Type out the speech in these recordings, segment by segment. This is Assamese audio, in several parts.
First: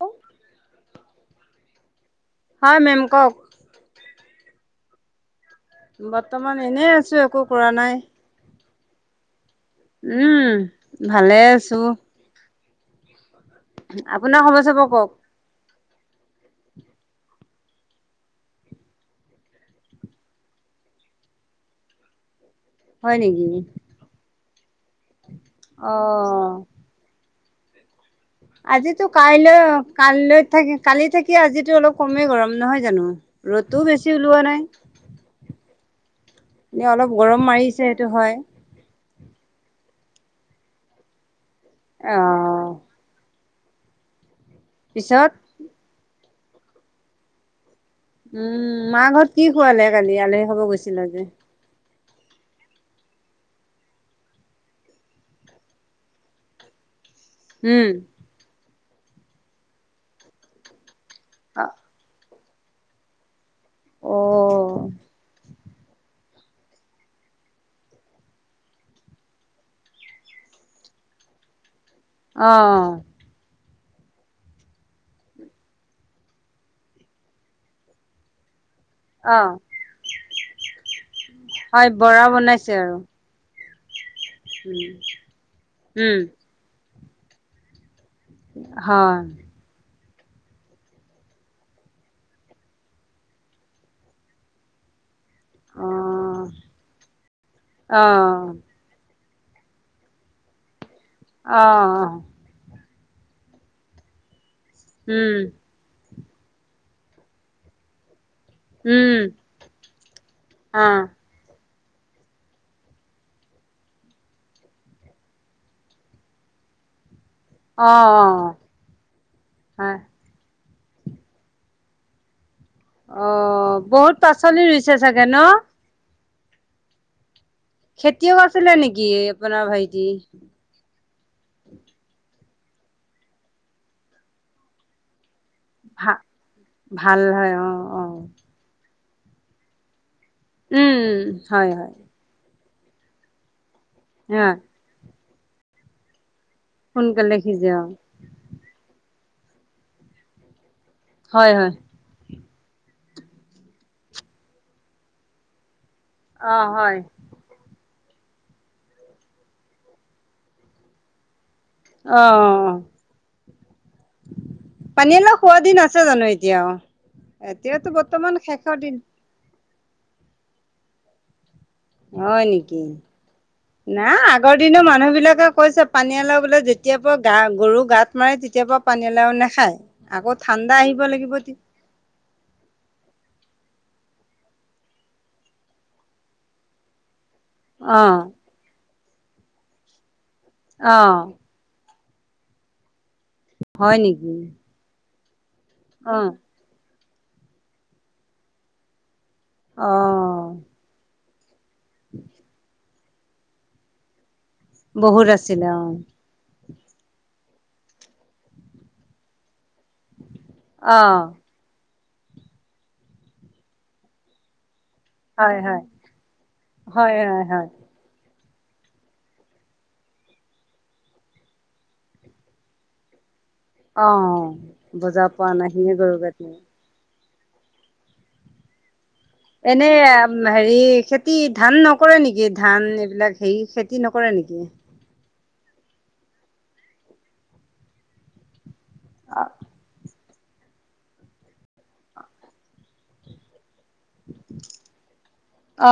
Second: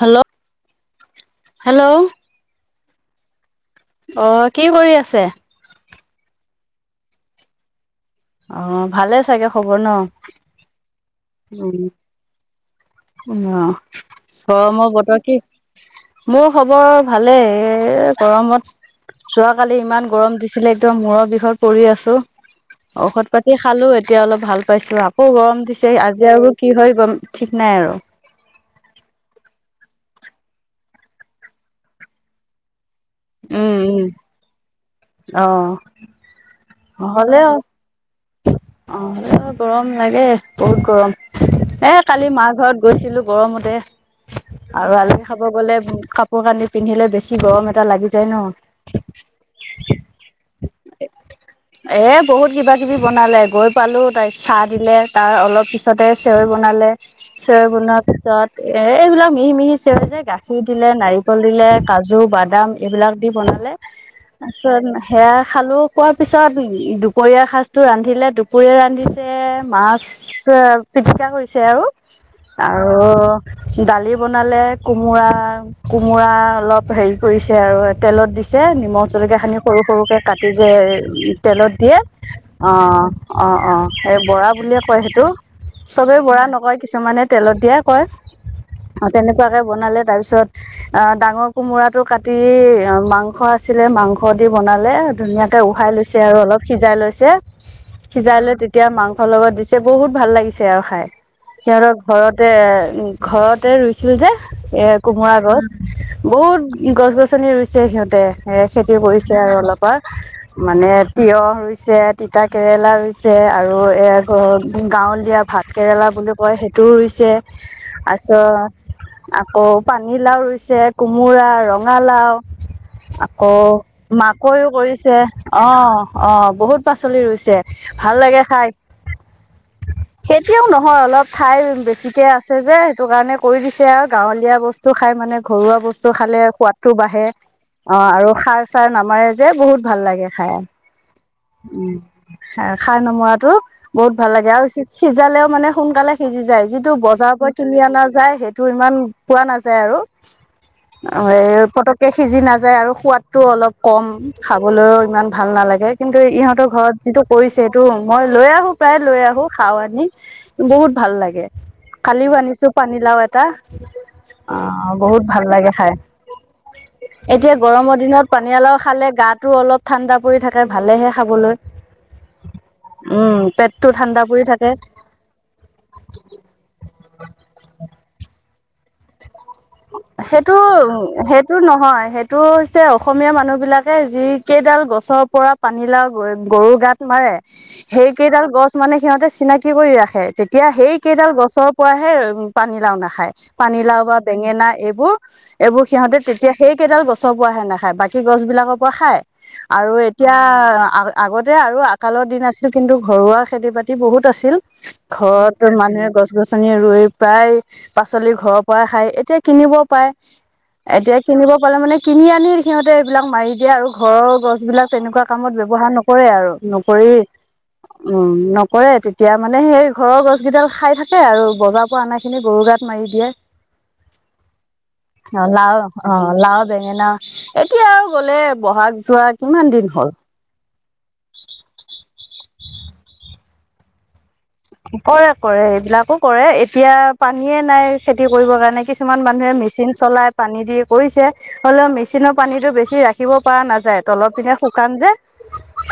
হেল্ল' হেল্ল' হয় মেম কওক অ কি কৰি আছে বৰ্তমান এনেই আছো একো কৰা নাই অ ভালে চাগে খবৰ ন উম ভালে আছোঁ অ খবৰ চবৰ গৰমৰ কওক বতৰ কি মোৰ খবৰ ভালেই এ গৰমত যোৱাকালি ইমান গৰম দিছিলে একদম মূৰৰ বিষত পৰি আছো হয় ঔষধ নেকি? পাতি খালো এতিয়া অলপ ভাল পাইছো আকৌ গৰম দিছে অ আজি আৰু কি হয় গম ঠিক নাই আৰু আজিতো কাইলৈ কাইলৈ থাকি কালি থাকি আজিটো অলপ কমেই গৰম নহয় জানো ৰ'দটোও উম বেছি ওলোৱা নাই উম এনে অ অলপ গৰম হ'লেও মাৰিছে সেইটো হয় অ গৰম লাগে বহুত গৰম এ অ কালি মাৰ ঘৰত গৈছিলোঁ গৰমতে আৰু আলহী পিছত খাব গ'লে কাপোৰ কানি পিন্ধিলে বেছি গৰম এটা লাগি যায় ন উম মা ঘৰত কি খোৱালে কালি আলহী খাব গৈছিলে যে এ বহুত কিবা কিবি বনালে গৈ পালো তাইক চাহ দিলে তাৰ অলপ পিছতে চেৱৈ বনালে চেৱৈ উম বনোৱা পিছত এ এইবিলাক মিহি মিহি চেৱৈ যে গাখীৰ দিলে নাৰিক কল অ দিলে কাজু বাদাম এইবিলাক দি বনালে অ তাৰপিছত সেয়া খালো খোৱাৰ পিছত দুপৰীয়া সাজ টো ৰান্ধিলে দুপৰীয়া ৰান্ধিছে মাছ পিটিকা কৰিছে আৰু অ আৰু দালি বনালে কোমোৰা কোমোৰা অলপ হেৰি কৰিছে আৰু তেলত দিছে নিমখ জলকীয়া অ খিনি সৰু সৰুকে কাটি যে তেলত হয় দিয়ে বৰা বনাইছে অ আৰু অ অ এই বৰা বুলিয়ে উম কয় সেইটো চবে উম বৰা নকয় কিছুমানে তেলত দিয়া কয় অ হয় তেনেকুৱাকে বনালে তাৰ পিছত তাৰ পিছত অ ডাঙৰ কোমোৰাটো কাটি অ মাংস আছিলে মাংস দি বনালে ধুনীয়াকে উঘাই লৈছে আৰু অ', অলপ সিজাই লৈছে সিজাই অ', লৈ তেতিয়া মাংস মাংসৰ লগত দিছে বহুত ভাল লাগিছে আৰু খাই সিহঁতক অ', ঘৰতে উ ঘৰতে ৰুইছিলে যে এ কোমোৰা উম, গছ বহুত গছ গছনি ৰুছে সিহঁতে সে খেতি উম, কৰিছে আৰু অলপমান মানে অ', তিয়ঁহ ৰুইছে তিতা কেৰেলা ৰুইছে আৰু গাঁৱলীয়া ভাত কেৰেলা বুলি কয় সেইটোও ৰুইছে পাছত অ', আকৌ হয় পানীলাও ৰুইছ একে কোমোৰা ৰঙালাও আকৌ অ', বহুত পাচলি মাকৈও ৰুইছে কৰিছে চাগে ন? অ অ বহুত পাচলি ৰুইছে ভাল খেতিয়ক লাগে খাই আছিলে নেকি আপোনাৰ ভাইটি? খেতিয়াও নহয় অলপ ঠাই বেছিকে আছে যে সেইটো কাৰণে কৰি দিছে আৰু গাঁৱলীয়া বস্তু খাই মানে ঘৰুৱা বস্তু ভা খালে সোৱাদটো বাঢ়ে অ আৰু সাৰ চাৰ নামাৰে যে বহুত ভাল লাগে খাই উম হয় উম হয় সাৰ নমৰাটো বহুত ভাল লাগে হয়, আৰু সিজালেও মানে সোনকালে সিজি যায় যিটো বজাৰৰ সোনকালে পৰা সিজে কিনি অ', অনা যায় সেইটো ইমান পোৱা নাযায় আৰু অ হয়, হয়, পতকে সিজি নায য আৰু সোৱাদটো অলপ কম খাবলৈও ইমান ভাল নালাগে কিন্তু অ', ইহঁতৰ ঘৰত হয়, যিটো কৰিছে সেইটো মই লৈ আহো প্ৰায় লৈ আহো খাওঁ আনি বহুত ভাল লাগে কালিও আনিছো অ', পানীলাও এটা অ বহুত পানীলাও ভাল খোৱা লাগে দিন খাই আছে জানো এতিয়াও? এতিয়া এতিয়াতো গৰমৰ দিনত বৰ্তমান পানী শেষৰ অলাও দিন খালে গা টো অলপ ঠাণ্ডা পৰি থাকে ভালেহে খাবলৈ হয় নেকি উম পেটটো না ঠাণ্ডা পৰি আগৰ থাকে দিনৰ মানুহ বিলাকে কৈছে পানী এল বোলে যেতিয় পৰা গা গৰু গাত মাৰে [unintelligible] কেতিয়া পৰা পানীলাও নাই [unintelligible] সেইটো সেইটো নহয় সেইটো হৈছে অসমীয়া মানুহ বিলাক যি কেইডাল গছৰ পৰা পানী লাও গৰুৰ গা ধূৱাই অ সেই কেইডাল গছ [unintelligible] মানে সিহঁতে চিনাকি কৰি ৰাখে তেতিয়া অ সেই কেইডাল গছৰ পৰাহে উ পানী লাও নাখায় [unintelligible] হয় পানীলাও বা নেকি বেঙেনা এইবোৰ এইবোৰ অ সিহঁতে তেতিয়া সেই কেইডাল গছৰ পৰাহে নাখায় বাকী গছ বিলাকৰ পৰা খায় অ আৰু এতিয়া আ আগতে আৰু আকালৰ দিন আছিল কিন্তু ঘৰুৱা খেতি বাতি বহুত আছিল বহুত আছিলে ঘৰত অ মানুহে গছ গছনি আৰু প্ৰায় পাচলি ঘৰৰ পৰা খাই এতিয়া কিনিব পাই অ এতিয়া কিনিব পালে মানে কিনি আনি সিহঁতে এইবিলাক মাৰি দিয়ে আৰু ঘৰৰ গছ বিলাক তেনেকুৱা কামত হয় হয় ব্যৱহাৰ নকৰে আৰু হয় নকৰেই হয় হয় উম [unintelligible] নকৰে তেতিয়া মানে সেই ঘৰৰ গছ কেইডাল খাই থাকে আৰু বজাৰৰ পৰা অনা খিনি গৰু গাত মাৰি দিয়ে অ বুজা অ পোৱা নাই লাও সিয়ে অ গৰু গাত মাৰে লাও বেঙেনা [unintelligible] এতিয়া আৰু গ'লে বহাগ যোৱা কিমান দিন এনে হ'ল হেৰি খেতি ধান নকৰে নেকি কি ধান এইবিলাক হেৰি খেতি নকৰে নেকি কৰে কৰে এইবিলাকো কৰে এতিয়া পানীয়েে নাই খেতি কৰিবৰ কাৰণে কিছুমান অ মানুহে মেচিন চলাই পানী দি কৰিছে হলেও মেচিনৰ পানীটো বেছি ৰাখিব পৰা নাযায় [unintelligible] তলৰ পিনে শুকাম যে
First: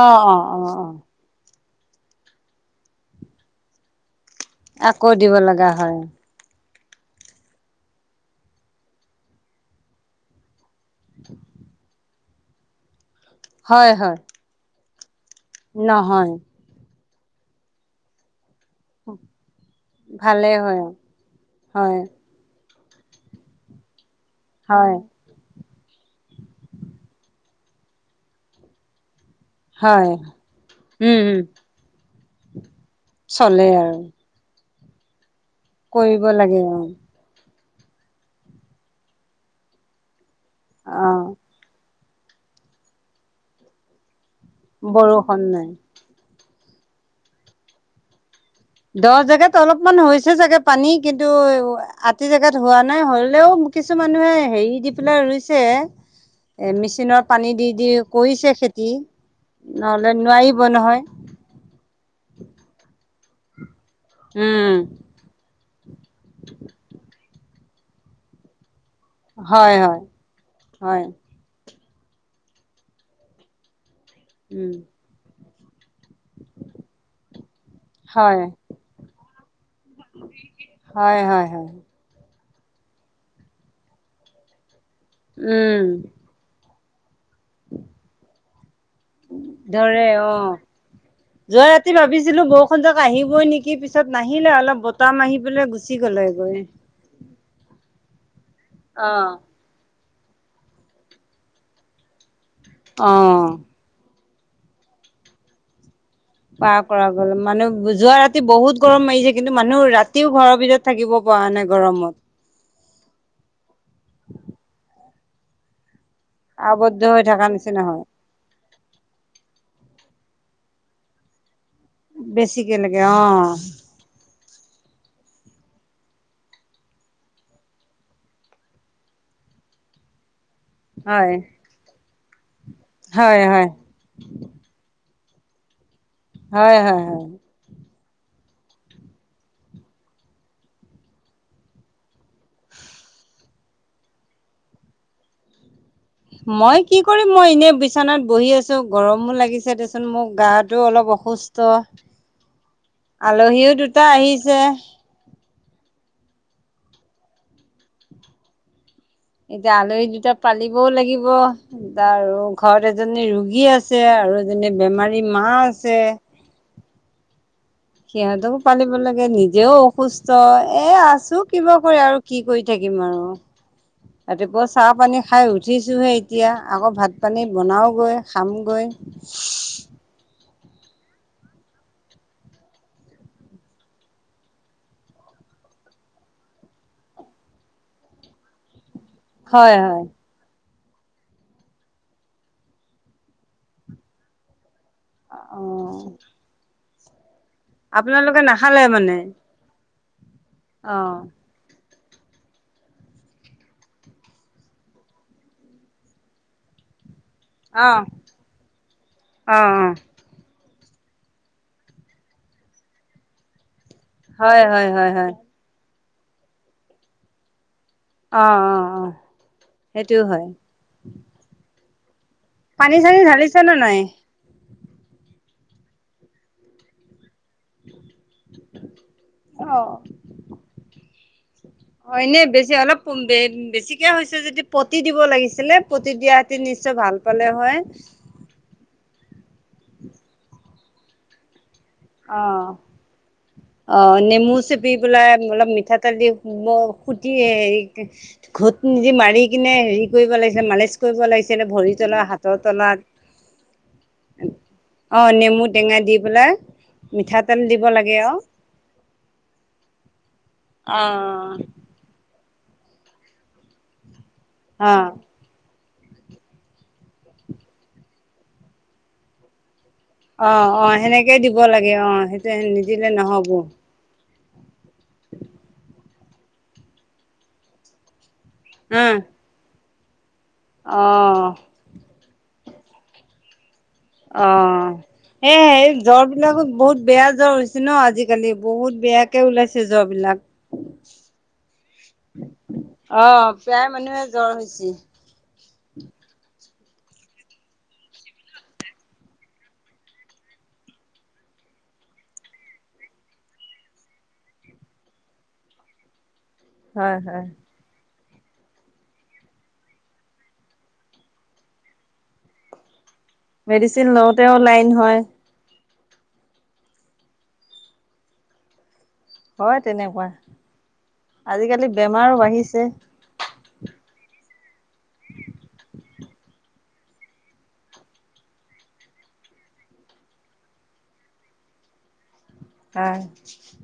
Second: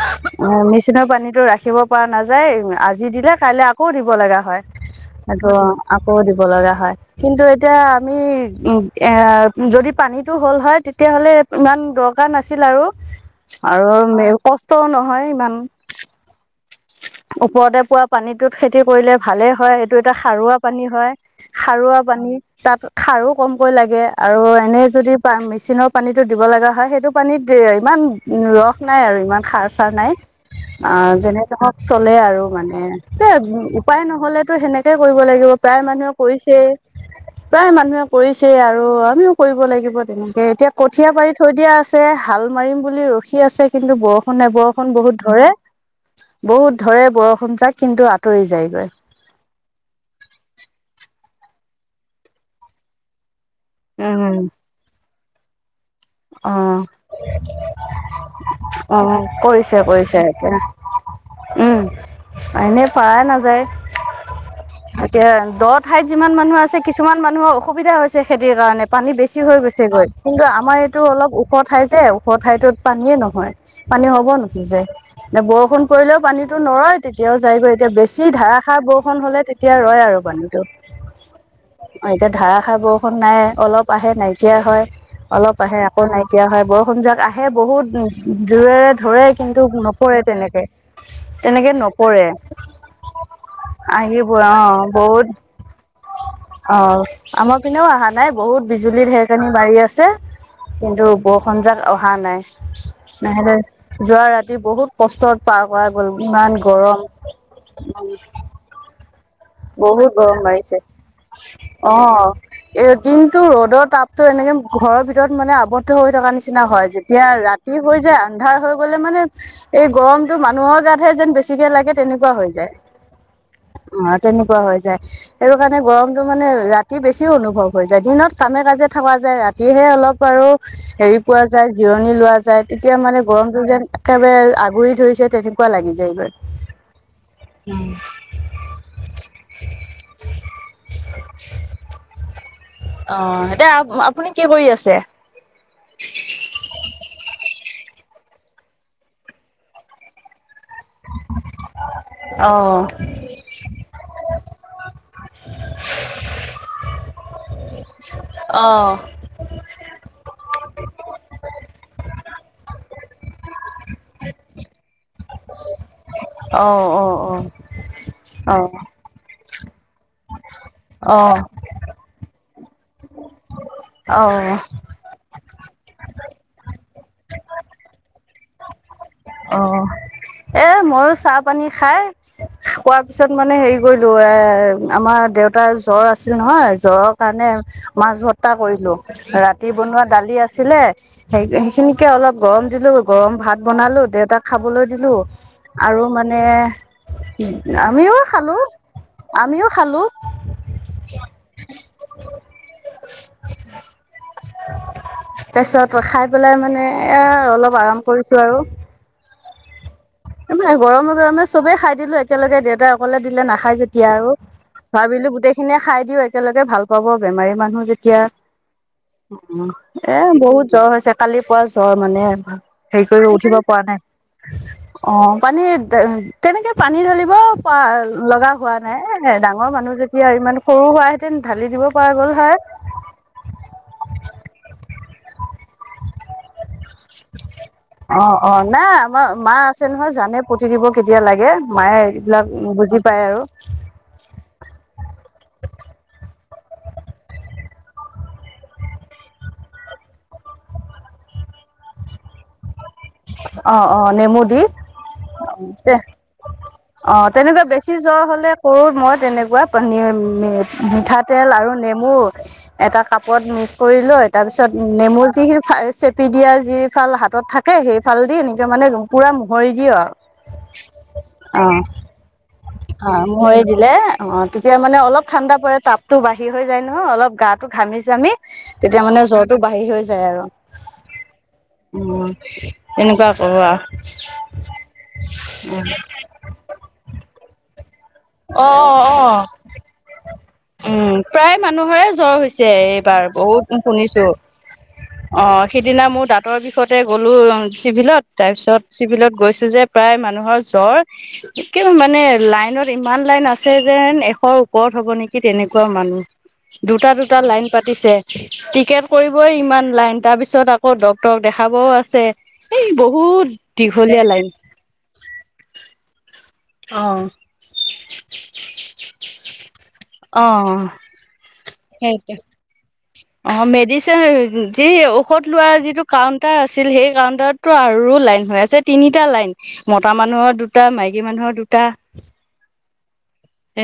অ অ অ অ পানীটো ৰাখি [unintelligible] ৰাখিব পৰা নাযায় আজি দিলে কাইলৈ আকৌ দিব লগা হয় আকৌ দিব সেইটো লগা হয় আকৌ দিব লগা হয় কিন্তু এতিয়া আমি উ এ যদি পানীতটো হ'ল হয় তেতিয়াহ'লে ইমান দৰকাৰ নাছিল আৰু হয় হয় আৰু কষ্টও নহয়। ইমান নহয়। ওপৰতে পোৱা পানীত। ত খেতি কৰিলে ভালেই হয় এইটো এটা সাৰুৱা পানী হয় হয় সাৰুৱা পানী। তাত খাৰো কমকৈ লাগে আৰু এনে হয় যদি প মেচিনত। পানীতো দিব লগা হয় সেইটো পানীত ইমান ৰস নাই আৰু ইমান। খাৰ চাৰ নাই হয় অ উম উম যেনে। নহওক চলে আৰু মানে এ চলে আৰু উপায় নহলেতো সেনেকেই কৰিব লাগিব। প্ৰায় মানুহে কৰিব কৰিছে। লাগে অ প্ৰায় মানুহে কৰিছে আৰু আমিও কৰিব লাগিব তেনেকে এতিয়া অ কঠীয়া পাৰি থৈ দিয়া আছে। হাল মাৰিম বুলি ৰখি আছে কিন্তু বৰষুণ নে বৰষুণ বহুত ধৰে। বহুত ধৰে বৰষুণ যাক কিন্তু। আঁতৰি যায়গৈ দহ জেগাত অলপমান হৈছে চাগে পানী কিন্তু আতি জোগাত হোৱা নাই হ। হলেও কিছু মানুহে উম হেৰি দি পেলাই ৰুইছে। অ এ মেচিনৰ পানী দি দি কৰিছে খেতি অ কৰিছে নহ'লে কৰিছে এতিয়া নোৱাৰিব নহয়। উম এনে পাৰা নাযায় উম এতিয়া দত। ঠাইত যিমান মানুহ আছে কিছুমান মানুহৰ অসুবিধা হৈছে খেতিৰ কাৰণে। পানী বেছি হৈ হয় হয় গৈছেগৈ কিন্তু আমাৰ এইটো হয় অলপ ওখ ঠাই যে ওখ ঠাইটোত পানীয়ে নহয়। পানী হ'ব নেকি উম যে এ বৰষুণ। কৰিলেও পানীতো নৰেয় তেতিয়াও যায়গৈ এতিয়া বেছি হয় ধাৰাষাৰ বৰষুণ হ'লে। এতিয়া ৰয় আৰু পানীতো হয় হয় হয় অ এতিয়া ধাৰা। ষাৰ বৰষুণ নাই অলপ আহে নাইকিয়া হয় অলপ আহে উম আকৌ নাইকিয়া হয় বৰষুণ যাক আহে। সেই বহুত যোৰেৰে। ধৰে কিন্তু ধৰে নপৰে অ তেনেকে যোৱা তেনেকে ৰাতি নপৰে। ভাবিছিলো বৰষুণ যাক আহিবই নেকি পিছত আহিব নাহিলে অ অলপ বতাহ বহুত মাৰি পেলাই গুচি গ'লে গৈ। অ। আমাৰ পিনেও অহা নাই বহুত বিজুলীত অ'। ঢেৰকনি মাৰি আছে। কিন্তু বৰষুণজাক অহা নাই অ', নহলে যোৱা ৰাতি। বহুত কষ্টত পাৰ কৰা। গ'ল ইমান পাৰ গৰম কৰা গ'ল মানে যোৱা ৰাতি বহুত গৰম মাৰিলে। বহুত গৰম মায়িছে। পৰা নাই অ গৰমত এ কিন্তু ৰ'দৰ তাপতো এনেকে ঘৰৰ ভিতৰত মানে আৱ। দ্ধ হৈ থকা নিচিনা হয় আৱদ্ধ হৈ যেতিয়া থকা নিচিনা ৰাতি হৈ হয়। যায় আন্ধাৰ হৈ গলে মানে এই গৰম। মানুহৰ গাতহে যেন বেছি দে লাগে তেনেকোৱা হৈ যায়। বেছিকে লাগে অ'। তেনেকোৱা হৈ যায় সেইটো কাৰণে গৰমতো মানে ৰাতি বেছি অনুভৱ হৈ যায় দিনত কামে কাজে থকা যায়। ৰাতিহে অলপ আৰু। হেৰি হয়। পোৱা যায় জিৰণি লোৱা যায় তেতিয়া মানে হয়, গৰমটো হয়, যেন একেবাৰে আগুৰি ধৰিছে। তেনেকোৱা লাগি যায় গৈ হয়, হয়, হয়। উম। [unintelligible] অ এতিয়া আপুনি কি কৰি আছে। মই কি কৰিম মই এনে বিছনাত বহি আছো গৰমো লাগিছে দেচোন মোক গা। টো অলপ অসুস্থ অ আলহীও দুটা আহিছে। [unintelligible] অহ। এতিয়া আলহী দুটা পালিবও লাগিব এ আৰু ঘৰত এজনী ৰোগী আছে আৰু। আৰু যেনে বেমাৰী মা আছে। অ অ অ। সিহঁতকো পালিব লাগে নিজেও অসুস্থ এ আছো কিবা কৰি আৰু কি কৰি। থাকিমনো আৰু অ ৰাতিপুৱা চাহ পানী খাই। উঠিছোহে এতিয়া আকৌ ভাত পানী বনাওগৈ খামগৈ। অ। এ মইয়ো চাহ পানী খাই খোৱাৰ পিছত মানে হেৰি কৰিলো এ আমাৰ দে তাৰ জ্বৰ আছিল নহয় জ্বৰৰ কাৰণে মাছ ভত্তা কৰিলো ৰাতি হয় বনোৱা হয় দালি আছে আছিলে সেই সেইখিনিকে অলপ গৰম দিলো গৰম ভাত বনালো দেতাক খাবলৈ দিলো অ আৰু মানে আমিও আপোনালোকে খালো আমিও খালো অহ উম তাৰপিছত খাই পেলাই মানে এ অলপ অ আৰাম কৰিছো আৰু অ অ এনে গৰমে গৰমে চবেই খাই দিলো একেলগে দেউতাই অকলে দিলে নাখাই যে তেতিয়া আৰু হয় হয় হয় ভাবিলো হয় গোটেইখিনিয়ে খাই দিও একেলগে ভাল পাব বেমাৰী মানুহ যেতি য়া অ অ অ সেইটো এ হয় বহুত জ্বৰ হৈছে কালি পুৱা জ্বৰ মানে পানী সেই চানী কৰি উঠিব ঢালিছে নে পৰা নাই অ পানী তেনেকে পানী ধৰিব পোৱা লগা হোৱা নাই এ ডাঙৰ মানুহ যেতিয়া ইমান সৰু হোৱা অ এনেই বেছি অলপ বেছিকে হৈছে যদি পতি দিব লাগিছিলে পতি দিয়া নিশ্চয় ভাল পালে হয় অ অ নাই আমাৰ মা আছে নহয় জানে প দিব কেতিয়া লাগে মায়ে অ এইবিলাক বুজি পায় আৰু অ নেমু চেপি পেলাই অলপ মিঠাতেল দিুটি হে ঘট নিদি মাৰি কিনে হেৰি কৰিব লাগ লাগি মালিচ কৰিব লাগিছিল ভৰি তলত হাতৰ তলাত আহ অ নেমু দি অ নেমু তে টেঙা দি পেলাই অ মিঠাতেল তেনেকুৱা দিব বেছি লাগে জ্বৰ আৰু হলে কৰো মই তেনেকুৱা পী অ মিঠাতেল আৰু নেমু এটা কাপত মিক্স কৰি লৈ তাৰ পিছত অ নেমু যিখিনি চেপি দিয়া যি ফাল হাতত থাকে সেইফাল দি এ মানে পুৰা মোহৰি দিয় আৰু অ অ সেনেকেই দিব লাগে অ সেইটো অ নিদিলে নহব মোহৰি দিলে অ তেতিয়া মানে অলপ ঠাণ্ডা পৰে তাপতো বাঢ়ি হৈ যায় নহয় অলপ গা টো ঘামিছ আমি তেতিয়া হা মানে জ্বৰটো বাঢ়ি হৈ যায় আৰু অ উ এনেক কব অ সে জ্বৰ বিলাকো বহুত বেয়া জ্বৰ হৈছে ন আজি আজিকালি অ অ বহুত অ বেয়াকে ওলাইছে য বিলাক উম প্ৰায় মানুহৰে জ্বৰ হৈছে এইবাৰ অ', বহুত প্ৰায় মানুহে শুনিছো জ্বৰ হৈছে। অ সিদিনা মোৰ দাঁতৰ বি শষতে গ'লো চিভিলত তাৰপিছত চিভিলত গৈছোঁ যে প্ৰায় মানুহৰ জ্বৰ মানে লাইনত ইমান লাইন আছে যেন এশৰ ওপৰত হ'ব নেকি তেনেকুৱা মানুহ দুটা হয়, দুটা হয়, লাইন পাতিছে টিকেট কৰিবই ইমান লাইন তাৰ পিছত আকৌ ডক্টৰক দেখাবও আছে এই বহুত বহুত মেডিচিন দীঘলীয়া লাইন লওঁতেও হয়, অঁ হয় তেনেকুৱা আজিকালি সেইটো বেমাৰো বাঢ়িছে অ মেডিচিন যি ঔষধ লোৱা যিটো কাউন্টাৰ আছিল সেই কাউন্টাৰতটো আৰু লাইন হৈ আছে তিনিটা লাইন মতা মানুহৰ দুটা মাইকী মানুহৰ দুটা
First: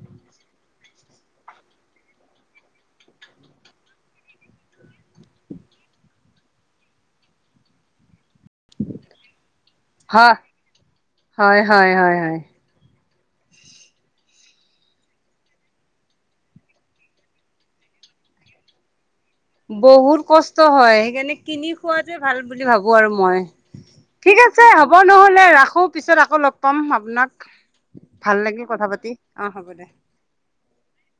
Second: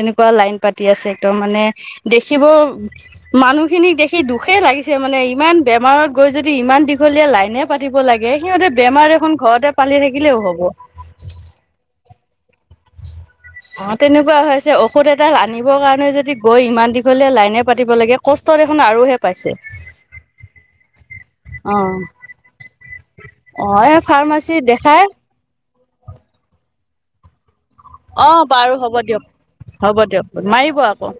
এনেকুৱা লাইন পাতি আছে তম মানে দেখিব মানুহখিনিক দেখি দুখে লাগিছে মানে ইমান বেয়া বেমাৰত গৈ যদি ইমান দীঘলীয়া লাইনে পাতিব লাগে সিহঁতে বেমাৰ এখন ঘৰতে পালি হয়, থাকিলেও হব হয়, হয়, হয়, হয়। উম অ তেনেকুৱা হৈছে ঔষধ এডাল আনিব কাৰণে যদি গৈ ইমান দীঘলীযা লাইনে পাতিব লাগে কষ্ট দেখোন আৰু বহুত কষ্ট হয় সেইকাৰণে কিনি অ খোৱাতে ভাল বুলি ভাবো আৰু মই অ এই ঠিক ফাৰ্মাচী আছে হ'ব দেখাই নহলে ৰাখো পিছত আকৌ লগ পাম আপোনাক অ ভাল লাগিল বাৰু কথা হ'ব পাতি অ', দিয়ক দে। হ'ব দিয়ক মাৰিব আকৌ